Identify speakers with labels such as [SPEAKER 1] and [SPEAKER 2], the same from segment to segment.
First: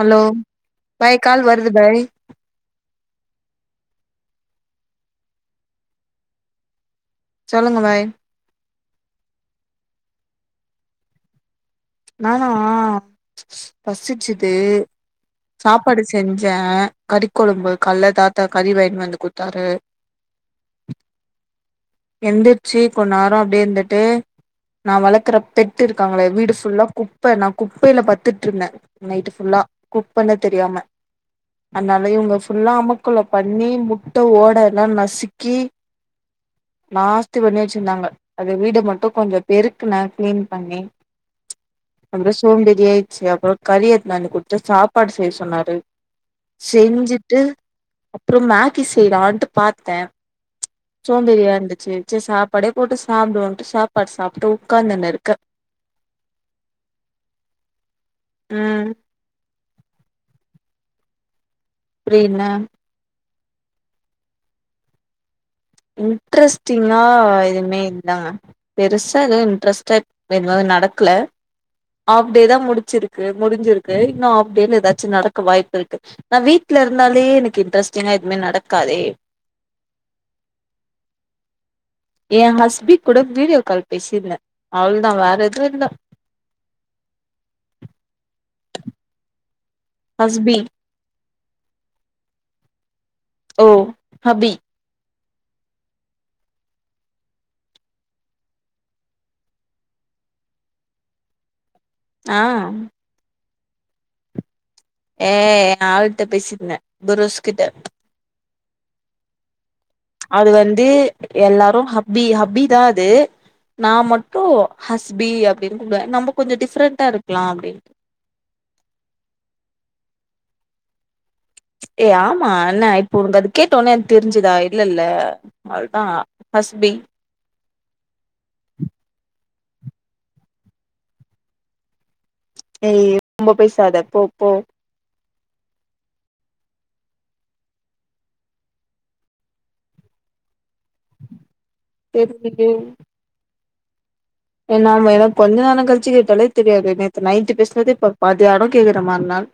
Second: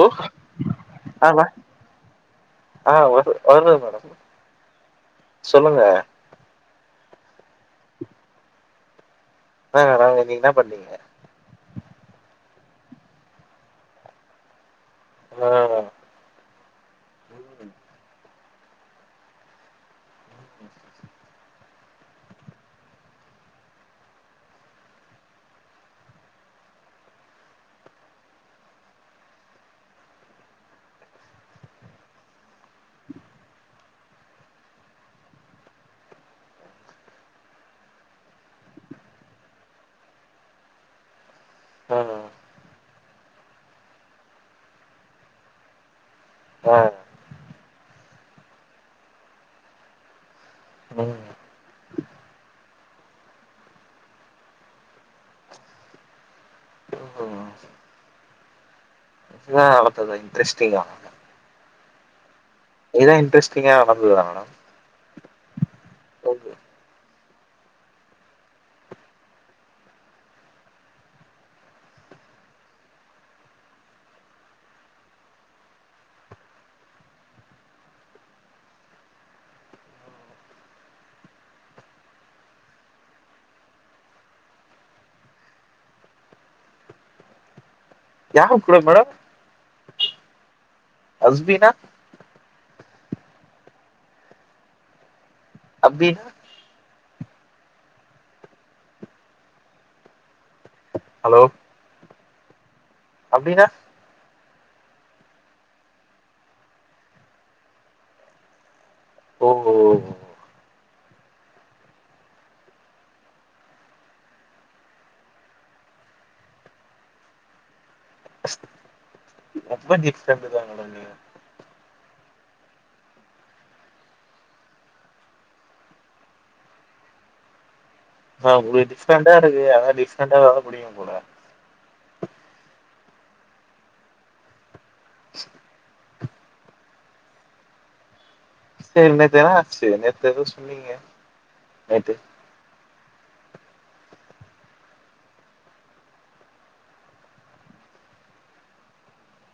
[SPEAKER 1] Hello பாய்
[SPEAKER 2] ஆ மே
[SPEAKER 1] கால் வருது பாய்
[SPEAKER 2] ஆ வரு வருது மேடம் சொல்லுங்க
[SPEAKER 1] சொல்லுங்க வாய்
[SPEAKER 2] ஆ ஆ நீங்க என்ன பண்ணீங்க
[SPEAKER 1] நானா பசிச்சுது
[SPEAKER 2] ஆ
[SPEAKER 1] சாப்பாடு செஞ்சே கறி கொழம்பு கல்ல தா தா கறி வாங்கினு வந்து குத்தாரு எந்திச்சி கொன் நேரோ அப்டியே இருந்துட்டு நா வளக்குற பெட் இருக்காங்களே வீடு சு ஃபுல்லா குப்ப நா குப்பையில பத்துட்டு இருந்தே நைட் ஃபுல்லா குப்பன்னே தெரியாம அனால இவங்க ஃபுல்லா அமுக்குள்ள பண்ணி முட்ட ஓட எல்லா நசுக்கி நாஸ்தி பண்ணி வச்சிருந்தாங்க அது வீடு மட்டு கொஞ்சோ பெருக்குன கிளீன் பண்ணி
[SPEAKER 2] ஆ
[SPEAKER 1] அப்புற சோம்பேரி ஆயிடுச்சு அப்புறோ கறி எடுத்னானு குடுத்து சாப்பாடு செய்ய சொன்னாரு
[SPEAKER 2] ஆ
[SPEAKER 1] செஞ்சுட்டு அப்றோ மேகி செய்லான்ட்டு பாத்த
[SPEAKER 2] ம்
[SPEAKER 1] சோம்பேரியா இருந்துச்சு சரி சாப்பாடே போட்டு சாப்டுவோன்ட்டு சாப்பாடு சாப்ட்டு உக்காந்துண்ணு இருக்க
[SPEAKER 2] ம்
[SPEAKER 1] ம்
[SPEAKER 2] ஆ அளத்ததுா இன்ட்ரெஸ்டிங் ஆ
[SPEAKER 1] புரில
[SPEAKER 2] ஏது இன்ரெஸ்டிங்கா நடந்ததா மேடம் ஓகே
[SPEAKER 1] இன்ட்ரெஸ்ட்டிங்கா எதுமே இல்லங்க பெருசா எதுவு இன்ட்ரெஸ்ட்டா எதுவு நடக்ல ஆஃப் டே தா முடிச்சிருக்கு முடிஞ்சிருக்கு இன்னு ஆஃப் டேல ஏதாச்சு நடக்க வாய்ப்பு இருக்கு நா வீட்ல இருந்தாலே எனக்கு இன்ட்ரெஸ்டிங்கா எதுமே நடக்காதே ஏ ஹஸ்பி கூட வீடியோ கால் பேசிருந்தே அவ்ளதா வேற எதுவு இல்ல
[SPEAKER 2] யார் கூட மேடம்
[SPEAKER 1] ஹஸ்பீ
[SPEAKER 2] ஹஸ்பீனா
[SPEAKER 1] ஓ ஹபி
[SPEAKER 2] ஹபினா ஹலோ
[SPEAKER 1] ஆ
[SPEAKER 2] அப்டினா
[SPEAKER 1] ஏ எ ஆள்ட்ட பேசிந்தே புருஸ்கிட்ட
[SPEAKER 2] ஓ ஓ
[SPEAKER 1] அது வந்து எல்லாரு ஹபி ஹபி தா அது நா மட்டு ஹஸ்பி அப்டினு கூப்டுவ நம்ப கொஞ்சோ டிஃப்ரெண்ட்டா இருக்கலா அப்டின்னு
[SPEAKER 2] ரொம்ப டிஃப்ரெண்ட் தா மேடம் நீங்க
[SPEAKER 1] ஏ ஆமா என்ன இப்ப உனக்கு அது கேட்ட உன்னே தெரிஞ்சுதா இல்லல்ல அதுதா ஹஸ்பி
[SPEAKER 2] ஆ ஒரு டிஃப்ரண்டா இருக்கு ஆனா டிஃப்ரெண்டா இருந்தா தா புடிக்கு போல
[SPEAKER 1] ஏய் ரொம்ப பைசாத போ போ
[SPEAKER 2] சரி நேத்து என்ன ஆச்சி நேத்து எதோ சொன்னீங்க நேத்து
[SPEAKER 1] எதுக்குங்க ஏ நாம ஏ கொஞ்ச நேரோ கழிச்சு கேட்டாலே தெரியாது நேத்து நைட்டு பேசுறது இப்ப மத்தியான கேக்குற மறுநாள்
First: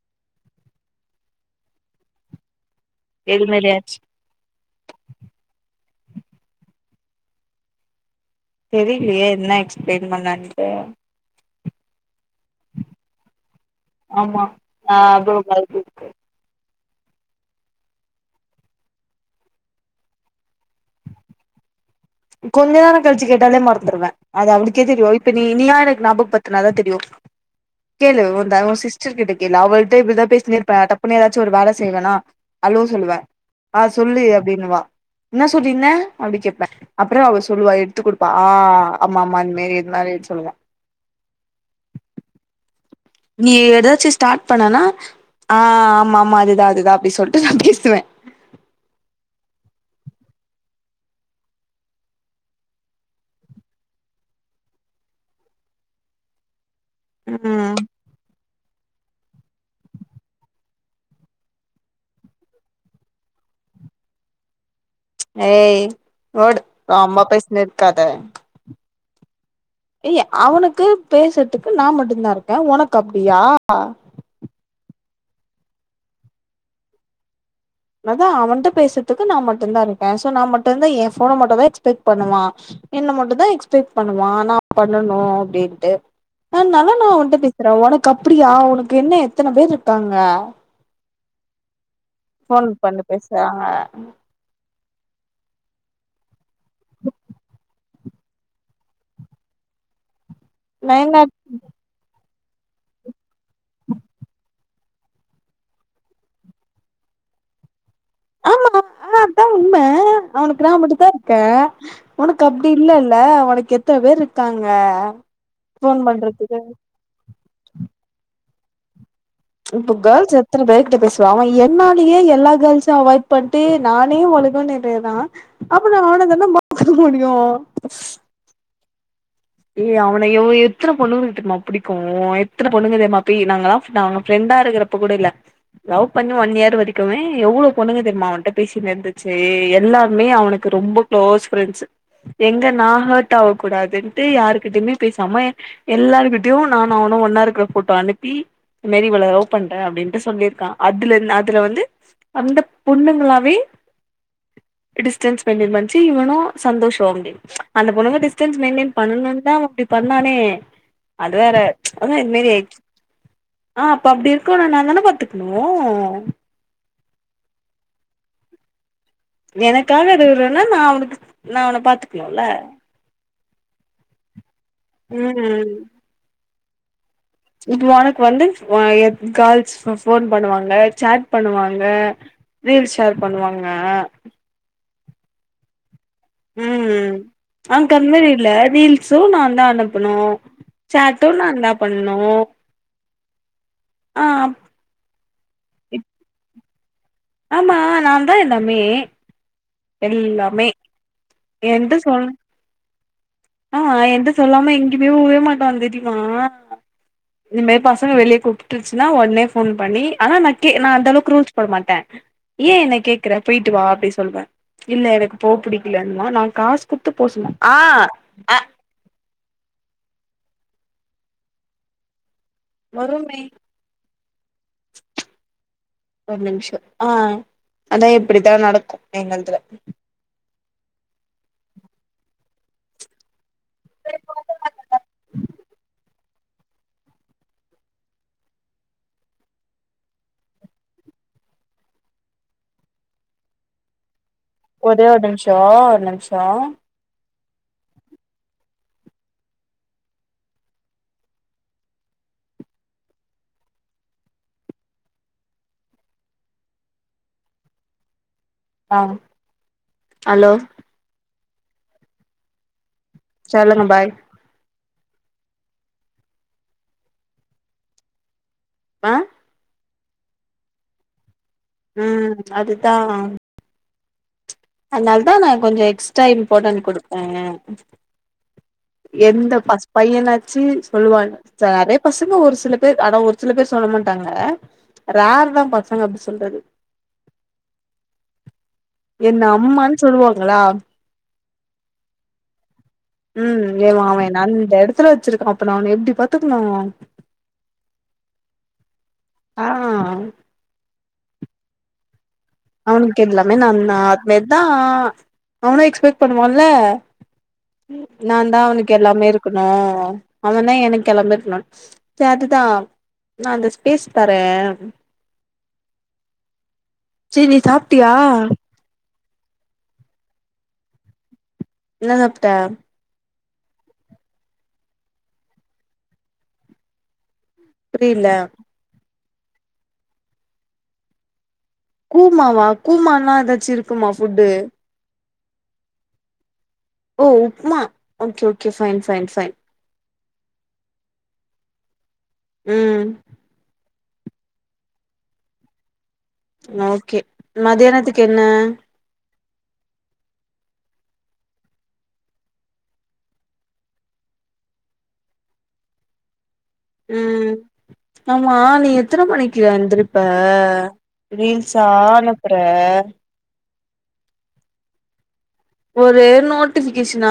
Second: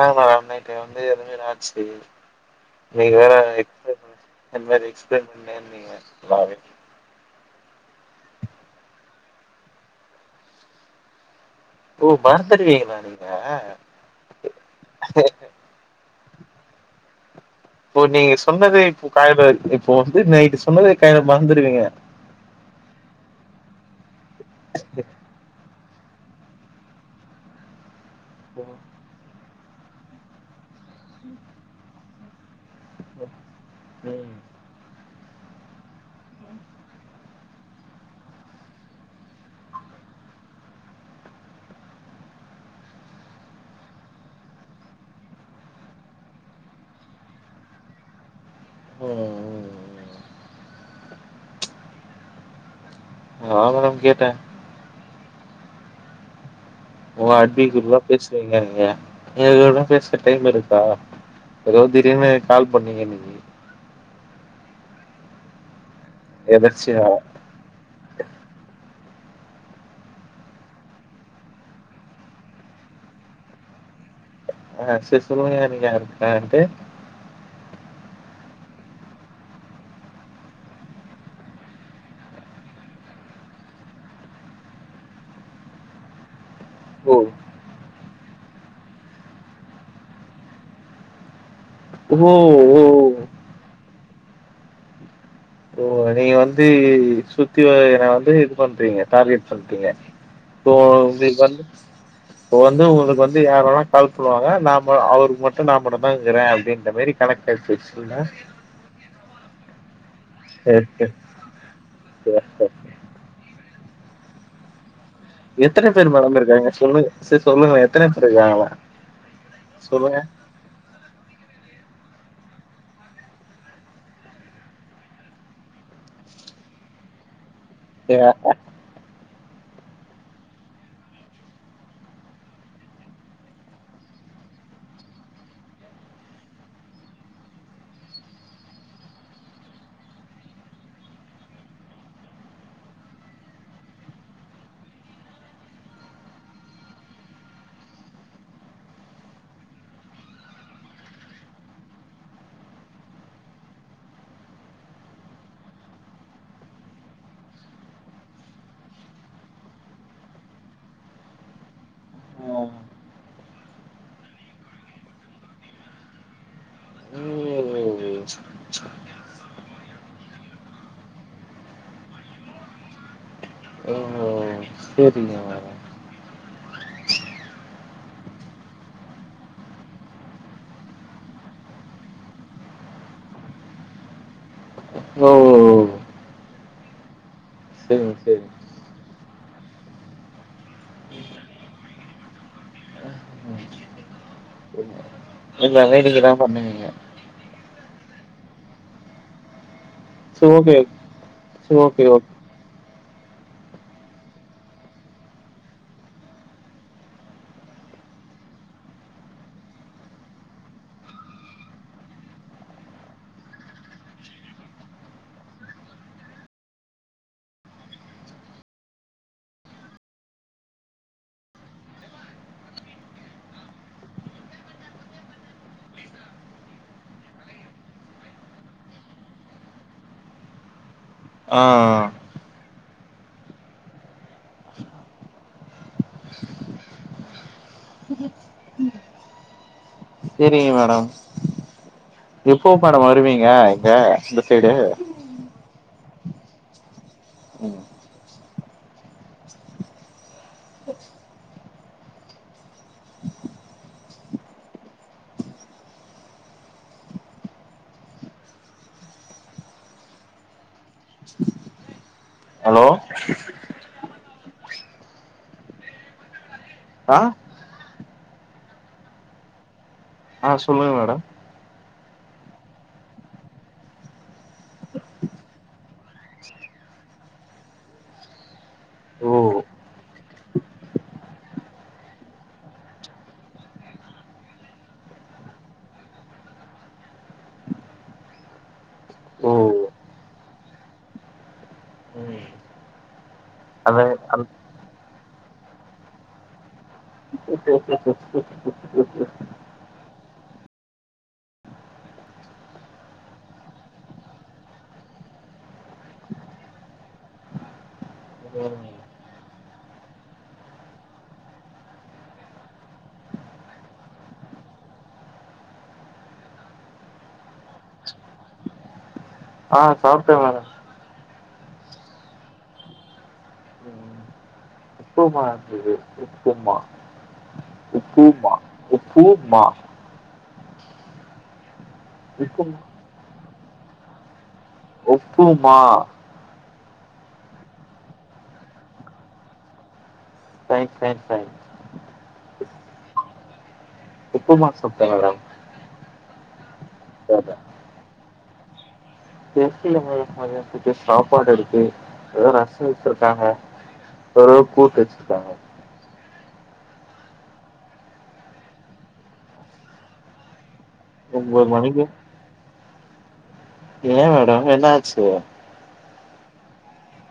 [SPEAKER 2] ஆ நா நைட்டு வந்து எதுவுமே ஆச்சு இன்னைக்கு வேற
[SPEAKER 1] எது மாரி
[SPEAKER 2] எத்
[SPEAKER 1] ஆச்சு
[SPEAKER 2] என்மேரி எக்ஸ்பிளைன் பண்ணுன் நீங்க
[SPEAKER 1] தெரிலியே என்னா எக்ஸ்பிளைன் பண்ணான்ட்டு
[SPEAKER 2] ஓ பரதட்வீங்களா நீங்க
[SPEAKER 1] ஆமா ஆ [unintelligible]
[SPEAKER 2] ஓ நீங்க சொன்னதே இப்போ காய்பேக் இப்போ வந்து நைட்டு சொன்னது கய்ல மறந்துருவீங்க
[SPEAKER 1] கொஞ்சநேர கழிச்சி கேட்டாலே மறந்துருவே அது அவளுக்கே தெரியு இப்ப நீ இன்லாடு நாபக் பத்துனாதா தெரியு கேளு ஓ தவோசிஸ் ச்சிர்கிட்ட கேளு அவள்ட்ட இப்டிதா பேசினே இர்ப்பே டப்புன்னு ஏதாச்சு ஒரு வேல செய்லன்னா அலோ சொல்லுவே ஆ
[SPEAKER 2] ம்
[SPEAKER 1] சொல்லு
[SPEAKER 2] ம்
[SPEAKER 1] அப்டின்னுவா இன்னா சொல்லீன அப்டி கேப்பே அப்றோ அவ சொல்லுவா எடுத்துக் குடுப்பா ஆ அம்மா அம்மா இந்த் மேரி எத் மாரி சொல்லுவே நீ ஏதாச்சி ஸ்டாட் பண்ணனா ஆ ஆமாமா அதுதா அதுதா அப்டி சொல்ட்டு நா கெத்துவே
[SPEAKER 2] ஓ ஓ ஆ மேடம் கேட்டே ஓ
[SPEAKER 1] ம்
[SPEAKER 2] அட்டிக்குருவா பேஸ்வீங்க நீங்க நீ எதோட பேச டைம் இருக்கா ஏதோ திடீனு கால் பண்ணீங்க இன்னிக்கி
[SPEAKER 1] ஏய் வோட் ரா
[SPEAKER 2] எதர்ச்சியா
[SPEAKER 1] அம்மா பேஸ்னே இருக்காத ஏய்ய அவனுக்கு பேசுற்துக்கு நா மட்டுன்தா இருக்கே உனக் அப்டியா
[SPEAKER 2] ஆ சிசுன்மிய நீங் யாரு கன்ட்டு
[SPEAKER 1] நதா அவன்ட்ட பேசுத்துக்கு நா மட்டுன்தா ருக்கேன் சோ நா மட்டுன்தய்யெ என் ஃபோன மட்டுவெ க்ஸ்பெட் பண்ணுவா என்ன மட்டுதா எக்ஸ்பெக் பண்ணுவா நா பண்ணனு அப்டின்ட்டு அனால நா
[SPEAKER 2] ஓ
[SPEAKER 1] உன்ட்ட பேசுறா உனக் கப்டியா உனக்கு என்ன எத்தன பேர் ருக்காங்க
[SPEAKER 2] ஓ
[SPEAKER 1] ஃபோன்
[SPEAKER 2] ஓ
[SPEAKER 1] பண்ட்டு பேசுறாங்க ம்
[SPEAKER 2] ஓ நீங்க வந்தெய் இய் இய் சுத்தி வய்ற வந்து இது பண்றீங்க டார்கெட் பண்ட்டிங்க தோ
[SPEAKER 1] நா என்ன
[SPEAKER 2] வெ வந்து பொவந்து உனக் வந்து யாரல்லா கால் பண்ணுவாங்க நாம் மா அவருக்கு மட்டு நா மட்டுதா இக்குறே அப்படின்ற மாரி கனக்டட் ஸ்விச்சுன்னா
[SPEAKER 1] ஆமா
[SPEAKER 2] அ
[SPEAKER 1] இன்தா இருக்கே உனக்கு அப்டி இல்லல்ல உனக்கு எத்தன பேர் இருக்காங்க
[SPEAKER 2] எத்தன
[SPEAKER 1] ஃபோன்
[SPEAKER 2] பேர் மேடம்
[SPEAKER 1] பண்றதுக்கு
[SPEAKER 2] இருக்காங்க சொல்லு சே சொல்லுங்க எத்தன ப்ரக்காங்க
[SPEAKER 1] இப்பு கள் செப் த்துர பைக் கிட்ட பேசுவே அவன் என்னாலியே எல்லா கேர்ள்ஸு அவாய்ட் பண்ட்டு நானே ஒழுகனு எரேதா அப்ப நா ஆனந்தனா மப்புக்கு முடியு
[SPEAKER 2] சே ஆ
[SPEAKER 1] ஏய் அவன எவ் எத்தன பொண்ணுங்கள்ட்டுமா பிடிக்கு எத்தன பொண்ணுதே மா பெய் நாங்களாஃப் நாங்க ஃப்ரெண்டா இருக்குறப் ப்ப கூடில்ல லவ் பண்ணி ஒன் இயர் வரிக்குமே எவ்ளோ பொண்ணுங்க தெரிமா அவன்ட்ட பேசி நேந்துச்சே எல்லார்மே அவனுக்கு ரொம்ப க்ளோஸ் ஃப்ரெண்ஸு எங்க நா ஹட் ஆவ்கூடாதென் த்தே யாரு்கிட்டயுமே பேசாம எல்லாருக்கிட்டயு நான் அவ்னு ஒன்னா இருக்குற ஃபோட்டோ அனுப்பி மெரி வள லௌ பண்றே அப்படின்ட்டு சொல்லிருக்கா அதுலெர் அதுல வந்து அந்த பொண்ணுங்களாவே டிஸ்டன்ஸ் மெய்ன்டெய்ன் வன்ச்சி இவனு சந்தோஷோ அப்டின் அந்த பொண்ணுங்க டிஸ்டன்ஸ் மெய்ன்டெய்ன் பண்ணணுன்தா அவ அப்டி பண்ணானே அது வேற அதா இதுமாரி ஆய்ச்
[SPEAKER 2] ம்
[SPEAKER 1] ஆ அப்ப அப்டி இருக்குனா நாதான பாத்துக்ணு எனக்காக இருருன்னா நா அவனுக்கு நா அவன பாத்துக்கணுல்ல
[SPEAKER 2] செரிங்க வேற
[SPEAKER 1] இது உனக் வந்து வாஎத் கால்ஸ் ஃப ஃபோன் பண்ணுவாங்க சாட் பண்ணுவாங்க ரீல் ஷேர் பண்ணுவாங்க
[SPEAKER 2] ஓ
[SPEAKER 1] உம் ஆ
[SPEAKER 2] சேரிங்க
[SPEAKER 1] கன்வே இல்ல
[SPEAKER 2] சேரிங்க
[SPEAKER 1] ரீல்ஸும் நா தா அனுப்பனு சாட்டூ நான்ந்தா பண்ணும் ஆம்
[SPEAKER 2] எல்லாமே இதுக்குதான் பண்ணுவீங்க
[SPEAKER 1] ஆமா நா தா எல்லாமே
[SPEAKER 2] சோ
[SPEAKER 1] எல்லாமே
[SPEAKER 2] ஓகே சோ
[SPEAKER 1] எந்த
[SPEAKER 2] ஓகே
[SPEAKER 1] சொல்
[SPEAKER 2] ஓகே
[SPEAKER 1] னா எந்த சொல்லாம எங்கேயுமே உவே மாட்டான் தெரியுமா இந்தமாரி பசங்க வெளியே கூப்பிட்டுச்சன்னா உடனே ஃபோன் பண்ணி ஆனா நா கே நா அந்த அளவுக்கு ரூல்ஸ் போட மாட்டேன் ஏ என்ன கேக்குற பெயிட்டு வா அப்டி சொல்வே இல்ல எனக்கு போ பிடிக்கலன்னுா நா காசு குடுத்து போ சொன்னே ஆ அ வருமே ஒரு நிமிஷொ ஆ அதான் இப்படித்தான் நடக்கும் எங்க இதுல ம் ம்
[SPEAKER 2] ஆ சேரிங்க மேடம் எப்போ மேடம் வருவீங்க இங்க இந்த சைடு
[SPEAKER 1] ஒதே ஒரு நிம்ஷோ ஒரு நிம்ஷோ ஆ அலோ
[SPEAKER 2] ஹலோ
[SPEAKER 1] சொல்லுங்க பாய்
[SPEAKER 2] ஆ
[SPEAKER 1] ஆ
[SPEAKER 2] ஆ சொல்லுங்க மேடம்
[SPEAKER 1] அ அதுதான் அதனால தான் நான் கொஞ்சம் எக்ஸ்ட்ரா இம்பார்ட்டன் கொடுப்பே
[SPEAKER 2] ஓ
[SPEAKER 1] எந்த பஸ் பையனாச்சு சொல்லுவாங்க நெறைய பசங்க ஒரு சில பேர் அதான் ஒரு சில பேர் சொல்ல மாட்டாங்க ரார் தா பசங்க அப்டி சொல்றது என்ன
[SPEAKER 2] ஓ
[SPEAKER 1] அம்மான்னு சொல்லுவாங்களா
[SPEAKER 2] ம்
[SPEAKER 1] உம்
[SPEAKER 2] அத
[SPEAKER 1] மாவென் அவன்
[SPEAKER 2] அந்
[SPEAKER 1] அந்த எடத்துல வச்சிருக்கான் அப்ப நா அவன எப்டி பாத்துக்கணும்
[SPEAKER 2] ஓகே ஓகே
[SPEAKER 1] ஆ அவனுக்கு எல்லாமே நான் தா அதுமாரி தான் அவனு எக்ஸ்பெக்ட் பண்ணுவான்ல நா தான்
[SPEAKER 2] ம்
[SPEAKER 1] அவனுக்கு எல்லாமே இருக்கணும் அவன் தான் எனக்கு எல்லாமே இருக்கணுன் சரிதா நா அந்த ஸ்பேஸ் தரே செரி நீ சாப்ட்டியா
[SPEAKER 2] ஆ சாப்ட்டே மேடொ
[SPEAKER 1] என்ன சப்ட்ட
[SPEAKER 2] ம் உப்புமா இருந்தது உப்புமா
[SPEAKER 1] புரியல
[SPEAKER 2] உப்புமா உப்புமா
[SPEAKER 1] கூமாவா
[SPEAKER 2] உப்புமா
[SPEAKER 1] கூமான்லா ஏதாச்சு இருக்குமா ஃபுட்டு
[SPEAKER 2] உப்புமா
[SPEAKER 1] ஓ upma okay okay fine fine fine
[SPEAKER 2] fine fine fine
[SPEAKER 1] ம்
[SPEAKER 2] உப்புமா சாப்டே மேடம்
[SPEAKER 1] ஓகே
[SPEAKER 2] சாப்ட்டே.
[SPEAKER 1] மதியானத்துக்கு என்ன
[SPEAKER 2] கேக்குல மேடம் மதியானதுக்கு சாப்பாடு இருக்கு எதா ரசோ வெச்சுருக்காங்க எதோ கூட்டு வெச்சுருக்காங்க
[SPEAKER 1] ம் ஆமா நீ எத்தன மணிக்குயா எந்திரிப்ப
[SPEAKER 2] ஒம்போது
[SPEAKER 1] ரீல்சா
[SPEAKER 2] மணிக்கு
[SPEAKER 1] அனுப்புற
[SPEAKER 2] எ மேடம் என்ன ஆச்சு
[SPEAKER 1] ஒரே நோட்டிஃபிகேஷனா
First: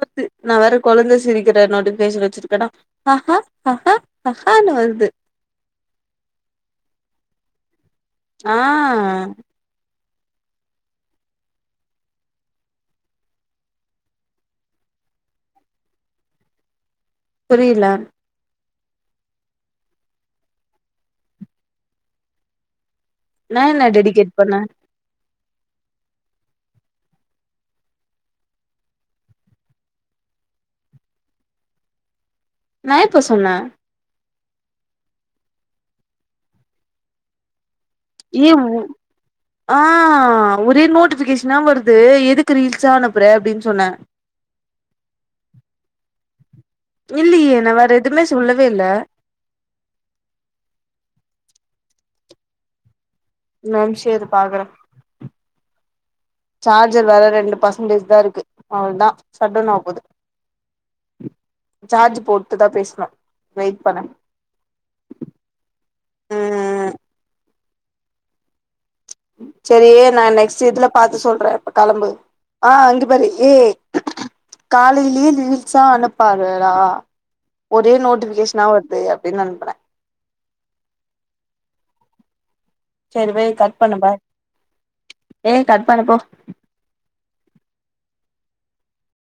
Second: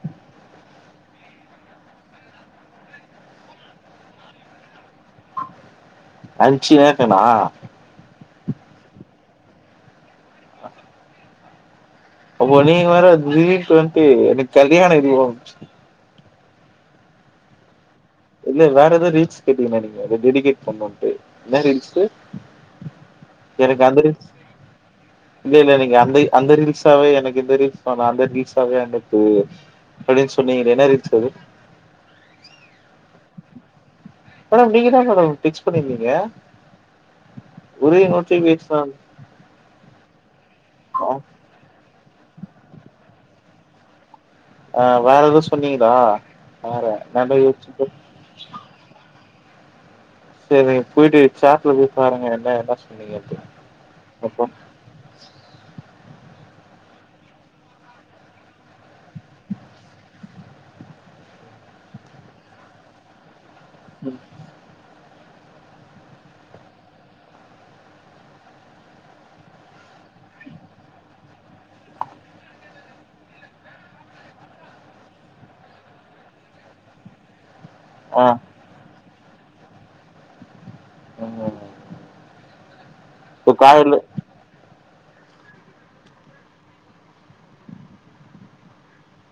[SPEAKER 1] வர்து நா வேற குழந்த சிரிக்கிற நோட்டிஃபிகேஷன் வெச்சுருக்கனா அ அஹ அஹனு வருது
[SPEAKER 2] அரிச்சுனே இருக்கனா
[SPEAKER 1] ஆ
[SPEAKER 2] அப்போ நீங்க வேற வீட்கு வன்ட்டு எனக்கு கல்யாணோ இருக்கு
[SPEAKER 1] புரில
[SPEAKER 2] இல்ல வேற எதோ ரீல்ஸ் கேட்டீங்ளா நீங்க டெடிகேட் பண்ணுட்டு என்ன ரீல்ஸு
[SPEAKER 1] நா என்ன
[SPEAKER 2] எனக்கு அந்த ரீல்ஸ்
[SPEAKER 1] டெடிகேட் பண்ண
[SPEAKER 2] இல்ல இல்ல நீங்க அந்த அந்த ரீல்ஸாவே எனக்கு எந்த ரீல்ஸ் வேணா அந்த ரீல்ஸாவே அனுப்பு அப்டின் சொன்னீங்ளே என்ன ரீல்ஸ் அது
[SPEAKER 1] நா எப்போ சொன்ன
[SPEAKER 2] மேடம் நீங்கதா மேடம் பிச் பண்ணிருந்தீங்க ஒரே
[SPEAKER 1] எ ஊ
[SPEAKER 2] நோட்டிபிகேஷன்
[SPEAKER 1] ஆ ஒரே நோட்டிஃபிகேஷனா வருது எதுக்கு ரீல்ஸா அனுப்புற அப்டின் சொன்ன
[SPEAKER 2] அ வேற எது சொன்னீங்ளா
[SPEAKER 1] இல்லியே நா வேற எதுமே சொல்லவே இல்ல
[SPEAKER 2] செரி போயிட்டு சாட்ல போய் பாருங்க என்ன என்ன சொன்னீங்க அப்டினு
[SPEAKER 1] ஒரு நிம்ஷோ இரு பாக்குறே சார்ஜர் வேற ரெண்டு பர்சன்டேஜ்தா இருக்கு அவ்ளோதா சடவுன் ஆவ போது சார்ஜ் போட்டுதா பேஸ்னு வெயிட் பண்ணு ம் செரி நா நெக்ஸ்ட் இதுல பாத்து சொல்றே இப்ப களம்பு ஆ அங்க பாரு ஏ காலைலியே ரீல்சா அனுப்பாதடா ஒரே
[SPEAKER 2] ஆ
[SPEAKER 1] நோட்டிஃபிகேஷனா வருது அப்டின் அனுப்புன
[SPEAKER 2] ஆமா
[SPEAKER 1] செரி வை கட் பண்ணு பாய் ஏ கட் பண்ணுப்போ